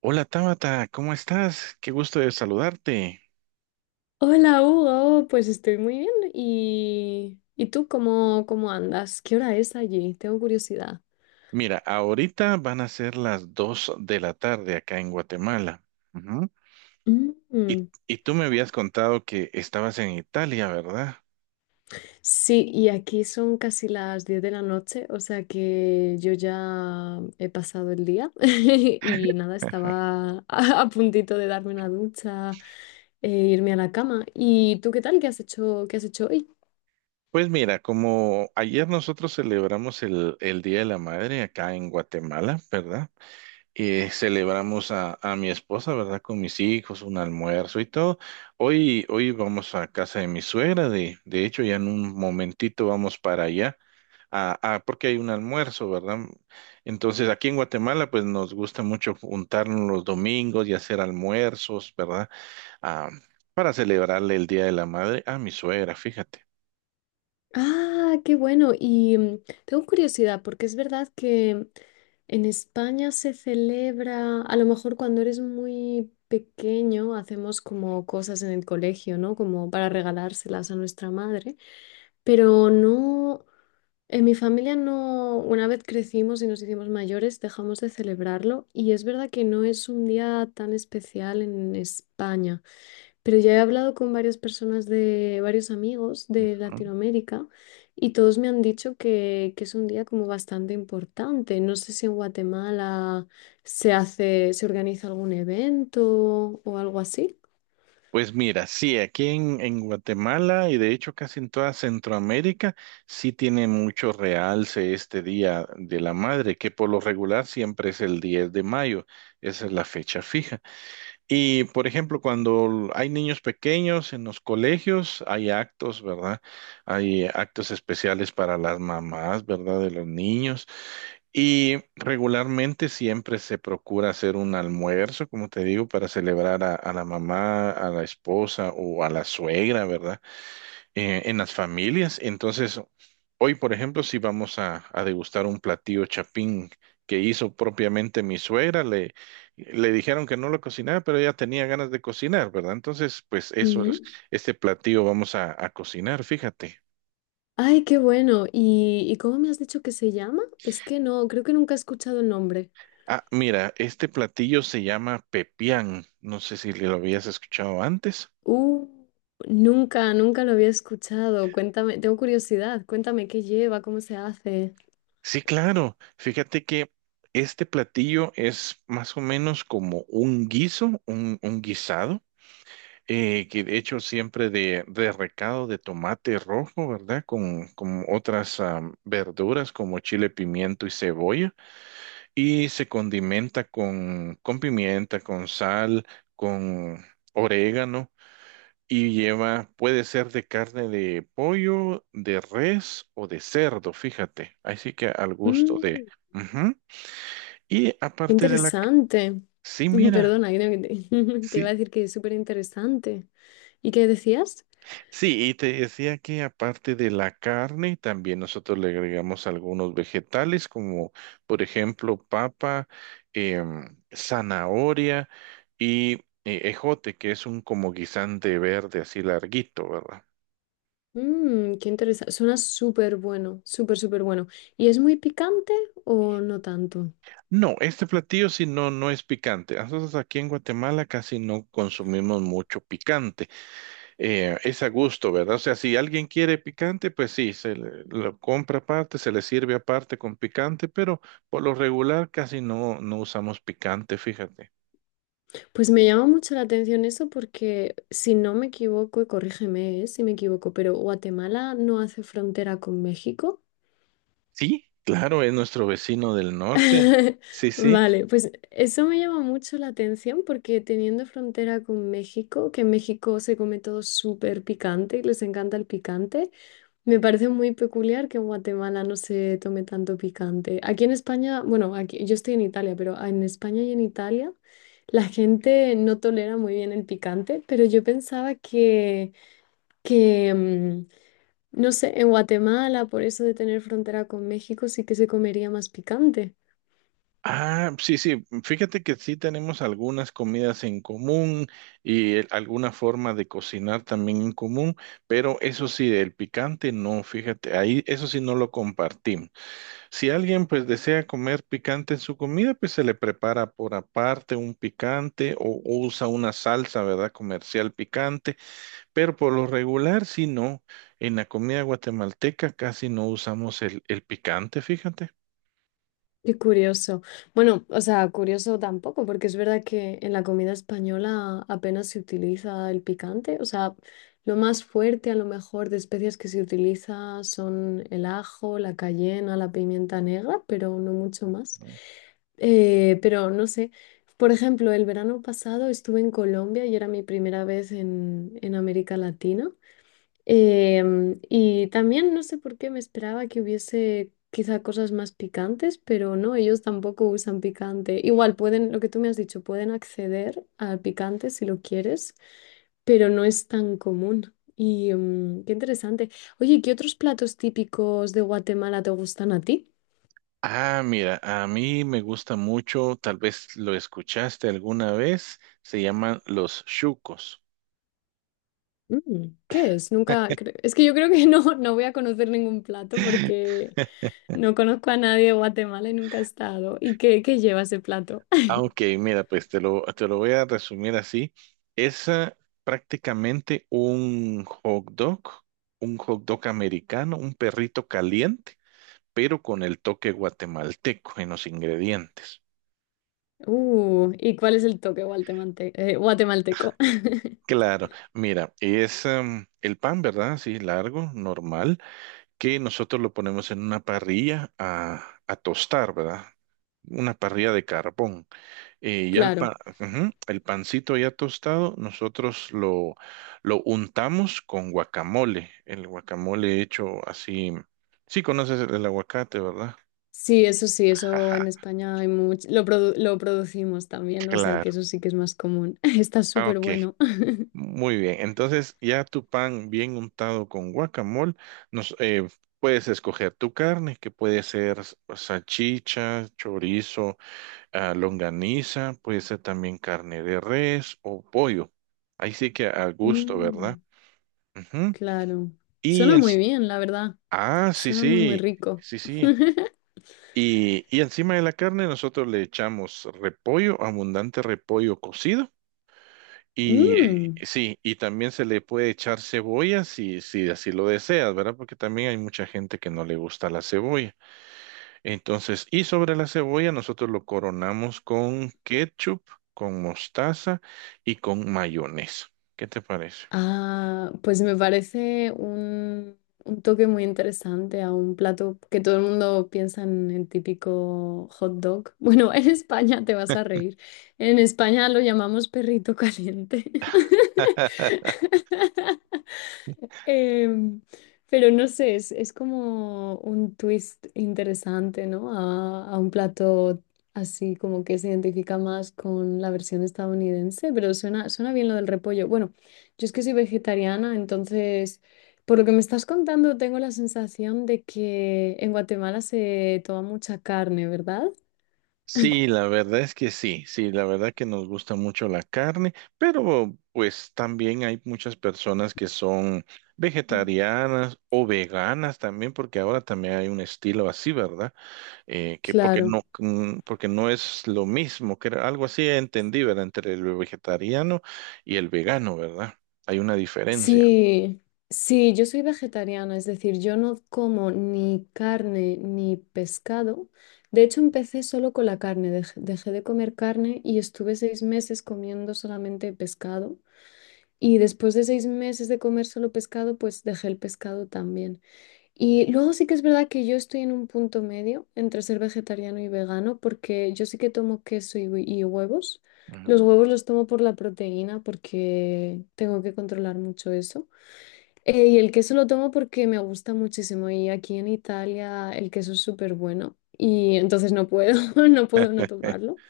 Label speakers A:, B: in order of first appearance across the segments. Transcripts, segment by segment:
A: Hola Tabata, ¿cómo estás? Qué gusto de saludarte.
B: Hola Hugo, pues estoy muy bien. ¿Y tú cómo andas? ¿Qué hora es allí? Tengo curiosidad.
A: Mira, ahorita van a ser las 2 de la tarde acá en Guatemala. Ujú. Y,
B: Mm.
A: y tú me habías contado que estabas en Italia, ¿verdad?
B: Sí, y aquí son casi las 10 de la noche, o sea que yo ya he pasado el día y nada, estaba a puntito de darme una ducha e irme a la cama. ¿Y tú qué tal? ¿Qué has hecho?
A: Pues mira, como ayer nosotros celebramos el Día de la Madre acá en Guatemala, ¿verdad? Celebramos a mi esposa, ¿verdad? Con mis hijos, un almuerzo y todo. Hoy vamos a casa de mi suegra, de hecho ya en un momentito vamos para allá. Ah, ah, porque hay un almuerzo, ¿verdad? Entonces, aquí en Guatemala, pues nos gusta mucho juntarnos los domingos y hacer almuerzos, ¿verdad? Ah, para celebrarle el Día de la Madre a mi suegra, fíjate.
B: Ah, qué bueno. Y tengo curiosidad, porque es verdad que en España se celebra, a lo mejor cuando eres muy pequeño, hacemos como cosas en el colegio, ¿no? Como para regalárselas a nuestra madre. Pero no, en mi familia no, una vez crecimos y nos hicimos mayores, dejamos de celebrarlo. Y es verdad que no es un día tan especial en España. Pero ya he hablado con varias personas de varios amigos de
A: ¿No?
B: Latinoamérica y todos me han dicho que es un día como bastante importante. No sé si en Guatemala se hace, se organiza algún evento o algo así.
A: Pues mira, sí, aquí en Guatemala y de hecho casi en toda Centroamérica, sí tiene mucho realce este Día de la Madre, que por lo regular siempre es el 10 de mayo, esa es la fecha fija. Y, por ejemplo, cuando hay niños pequeños en los colegios, hay actos, ¿verdad? Hay actos especiales para las mamás, ¿verdad? De los niños. Y regularmente siempre se procura hacer un almuerzo, como te digo, para celebrar a la mamá, a la esposa o a la suegra, ¿verdad? En las familias. Entonces, hoy, por ejemplo, si vamos a degustar un platillo chapín que hizo propiamente mi suegra, le dijeron que no lo cocinara, pero ella tenía ganas de cocinar, ¿verdad? Entonces, pues eso es,
B: Ujú.
A: este platillo vamos a cocinar, fíjate.
B: Ay, qué bueno. Y cómo me has dicho que se llama? Es que no, creo que nunca he escuchado el nombre.
A: Ah, mira, este platillo se llama pepián. No sé si lo habías escuchado antes.
B: Uh, nunca, nunca lo había escuchado. Cuéntame, tengo curiosidad. Cuéntame qué lleva, cómo se hace.
A: Sí, claro. Fíjate que este platillo es más o menos como un guiso, un guisado. Que de hecho siempre de recado de tomate rojo, ¿verdad? Con otras verduras como chile, pimiento y cebolla. Y se condimenta con pimienta, con sal, con orégano. Y lleva, puede ser de carne de pollo, de res o de cerdo, fíjate. Así que al gusto de...
B: Mm.
A: Ujú. Y
B: Qué
A: aparte de la...
B: interesante.
A: Sí, mira.
B: Perdona, creo que te, te iba
A: Sí,
B: a decir que es súper interesante. ¿Y qué decías?
A: sí, y te decía que aparte de la carne, también nosotros le agregamos algunos vegetales, como por ejemplo papa, zanahoria y ejote, que es un como guisante verde así larguito, ¿verdad?
B: Qué interesante. Suena súper bueno, súper, súper bueno. ¿Y es muy picante o no tanto?
A: No, este platillo sí no, no es picante. Nosotros aquí en Guatemala casi no consumimos mucho picante. Es a gusto, ¿verdad? O sea, si alguien quiere picante, pues sí, lo compra aparte, se le sirve aparte con picante, pero por lo regular casi no, no usamos picante, fíjate.
B: Pues me llama mucho la atención eso porque, si no me equivoco, y corrígeme, si me equivoco, pero Guatemala no hace frontera con México.
A: Sí, claro, es nuestro vecino del norte. Sí, sí.
B: Vale, pues eso me llama mucho la atención porque teniendo frontera con México, que en México se come todo súper picante y les encanta el picante, me parece muy peculiar que en Guatemala no se tome tanto picante. Aquí en España, bueno, aquí, yo estoy en Italia, pero en España y en Italia la gente no tolera muy bien el picante, pero yo pensaba que, que, mm, no sé, en Guatemala, por eso de tener frontera con México, sí que se comería más picante.
A: Ah, sí, sí. Fíjate que sí tenemos algunas comidas en común y alguna forma de cocinar también en común, pero eso sí, el picante no, fíjate, ahí eso sí no lo compartimos. Si alguien pues desea comer picante en su comida, pues se le prepara por aparte un picante o usa una salsa, ¿verdad? Comercial picante, pero por lo regular sí no. En la comida guatemalteca casi no usamos el picante, fíjate.
B: Qué curioso. Bueno, o sea, curioso tampoco, porque es verdad que en la comida española apenas se utiliza el picante. O sea, lo más fuerte a lo mejor de especias que se utiliza son el ajo, la cayena, la pimienta negra, pero no mucho más. Pero no sé, por ejemplo, el verano pasado estuve en Colombia y era mi primera vez en América Latina. Y también no sé por qué me esperaba que hubiese quizá cosas más picantes, pero no, ellos tampoco usan picante. Igual pueden, lo que tú me has dicho, pueden acceder al picante si lo quieres, pero no es tan común. Y qué interesante. Oye, ¿qué otros platos típicos de Guatemala te gustan a ti?
A: Ah, mira, a mí me gusta mucho, tal vez lo escuchaste alguna vez, se llaman los chucos.
B: Mm, ¿qué es? Nunca, es que yo creo que no, no voy a conocer ningún plato porque no conozco a nadie de Guatemala y nunca he estado. ¿Y qué, qué lleva ese plato?
A: Ah, ok, mira, pues te lo voy a resumir así. Es prácticamente un hot dog americano, un perrito caliente, pero con el toque guatemalteco en los ingredientes.
B: ¿Y cuál es el toque guatemalteco?
A: Claro, mira, es el pan, ¿verdad? Así largo, normal, que nosotros lo ponemos en una parrilla a tostar, ¿verdad? Una parrilla de carbón. Y ya
B: Claro.
A: ujú, el pancito ya tostado, nosotros lo, untamos con guacamole. El guacamole hecho así. Sí, conoces el aguacate, ¿verdad?
B: Sí, eso en
A: Ajá,
B: España hay mucho. Lo, lo producimos también, o sea que
A: claro.
B: eso sí que es más común. Está
A: Ah,
B: súper
A: ok,
B: bueno.
A: muy bien. Entonces, ya tu pan bien untado con guacamole, nos, eh, puedes escoger tu carne, que puede ser salchicha, chorizo, longaniza, puede ser también carne de res o pollo. Ahí sí que a gusto, ¿verdad?
B: Mm,
A: Ujú.
B: claro.
A: Y
B: Suena
A: en-
B: muy bien, la verdad.
A: sí,
B: Suena muy, muy
A: sí,
B: rico.
A: sí, sí. Y encima de la carne nosotros le echamos repollo, abundante repollo cocido. Y
B: Mm.
A: sí, y también se le puede echar cebolla si así lo deseas, ¿verdad? Porque también hay mucha gente que no le gusta la cebolla. Entonces, y sobre la cebolla nosotros lo coronamos con ketchup, con mostaza y con mayonesa. ¿Qué te parece?
B: Ah, pues me parece un toque muy interesante a un plato que todo el mundo piensa en el típico hot dog. Bueno, en España te vas a reír. En España lo llamamos perrito caliente. Em, pero no sé, es como un twist interesante, ¿no? A un plato así como que se identifica más con la versión estadounidense, pero suena bien lo del repollo. Bueno, yo es que soy vegetariana, entonces, por lo que me estás contando, tengo la sensación de que en Guatemala se toma mucha carne, ¿verdad?
A: Sí, la verdad es que sí, sí, la verdad que nos gusta mucho la carne, pero pues también hay muchas personas que son
B: Mm.
A: vegetarianas o veganas también, porque ahora también hay un estilo así, ¿verdad? Que porque
B: Claro.
A: no, porque no es lo mismo, que era algo así entendí, ¿verdad? Entre el vegetariano y el vegano, ¿verdad? Hay una diferencia.
B: Sí, sí, yo soy vegetariana, es decir, yo no como ni carne ni pescado. De hecho, empecé solo con la carne, dejé de comer carne y estuve 6 meses comiendo solamente pescado. Y después de 6 meses de comer solo pescado, pues dejé el pescado también. Y luego sí que es verdad que yo estoy en un punto medio entre ser vegetariano y vegano, porque yo sí que tomo queso y y huevos. Los
A: Ujú.
B: huevos los tomo por la proteína porque tengo que controlar mucho eso. Y el queso lo tomo porque me gusta muchísimo y aquí en Italia el queso es súper bueno y entonces no puedo, no puedo no tomarlo.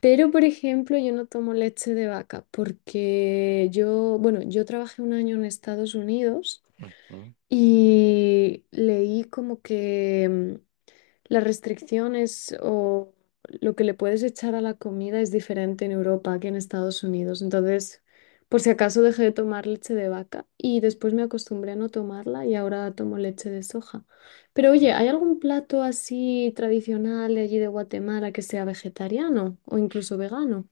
B: Pero, por ejemplo, yo no tomo leche de vaca porque yo, bueno, yo trabajé un año en Estados Unidos y leí como que las restricciones o lo que le puedes echar a la comida es diferente en Europa que en Estados Unidos. Entonces, por si acaso dejé de tomar leche de vaca y después me acostumbré a no tomarla y ahora tomo leche de soja. Pero oye, ¿hay algún plato así tradicional de allí de Guatemala que sea vegetariano o incluso vegano?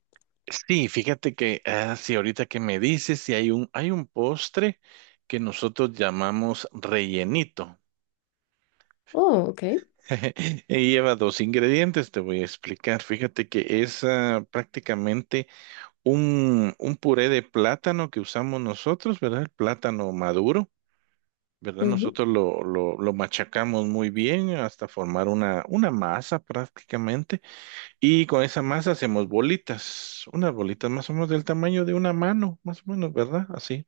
A: Sí, fíjate que, sí, ahorita que me dices, si hay un postre que nosotros llamamos rellenito.
B: Oh, ok.
A: Y lleva dos ingredientes, te voy a explicar. Fíjate que es prácticamente un puré de plátano que usamos nosotros, ¿verdad? El plátano maduro, ¿verdad?
B: Ujú,
A: Nosotros lo, lo machacamos muy bien hasta formar una masa prácticamente. Y con esa masa hacemos bolitas, unas bolitas más o menos del tamaño de una mano, más o menos, ¿verdad? Así.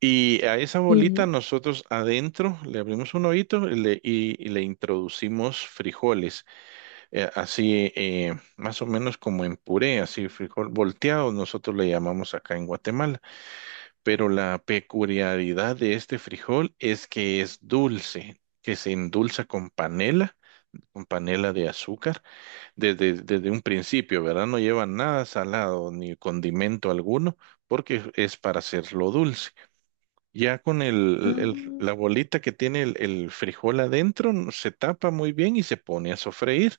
A: Y a esa bolita
B: ujú.
A: nosotros adentro le abrimos un hoyito y y le introducimos frijoles, así más o menos como en puré, así frijol volteado, nosotros le llamamos acá en Guatemala. Pero la peculiaridad de este frijol es que es dulce, que se endulza con panela de azúcar desde un principio, ¿verdad? No lleva nada salado ni condimento alguno, porque es para hacerlo dulce. Ya con
B: Ah,
A: la bolita que tiene el frijol adentro, se tapa muy bien y se pone a sofreír.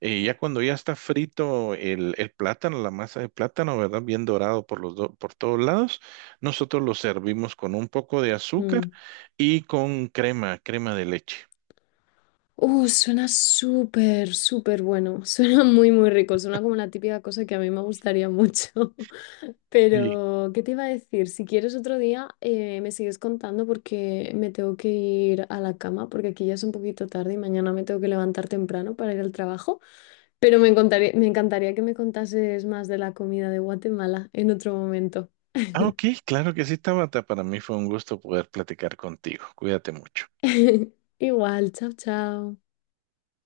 A: Ya cuando ya está frito el plátano, la masa de plátano, ¿verdad? Bien dorado por todos lados, nosotros lo servimos con un poco de azúcar
B: mm.
A: y con crema, de leche.
B: Suena súper, súper bueno. Suena muy, muy rico. Suena como la típica cosa que a mí me gustaría mucho. Pero, ¿qué te iba a decir? Si quieres otro día, me sigues contando porque me tengo que ir a la cama, porque aquí ya es un poquito tarde y mañana me tengo que levantar temprano para ir al trabajo. Pero me encantaría que me contases más de la comida de Guatemala en otro momento.
A: Ah, ok, claro que sí, Tabata. Para mí fue un gusto poder platicar contigo. Cuídate mucho.
B: Igual, chao, chao.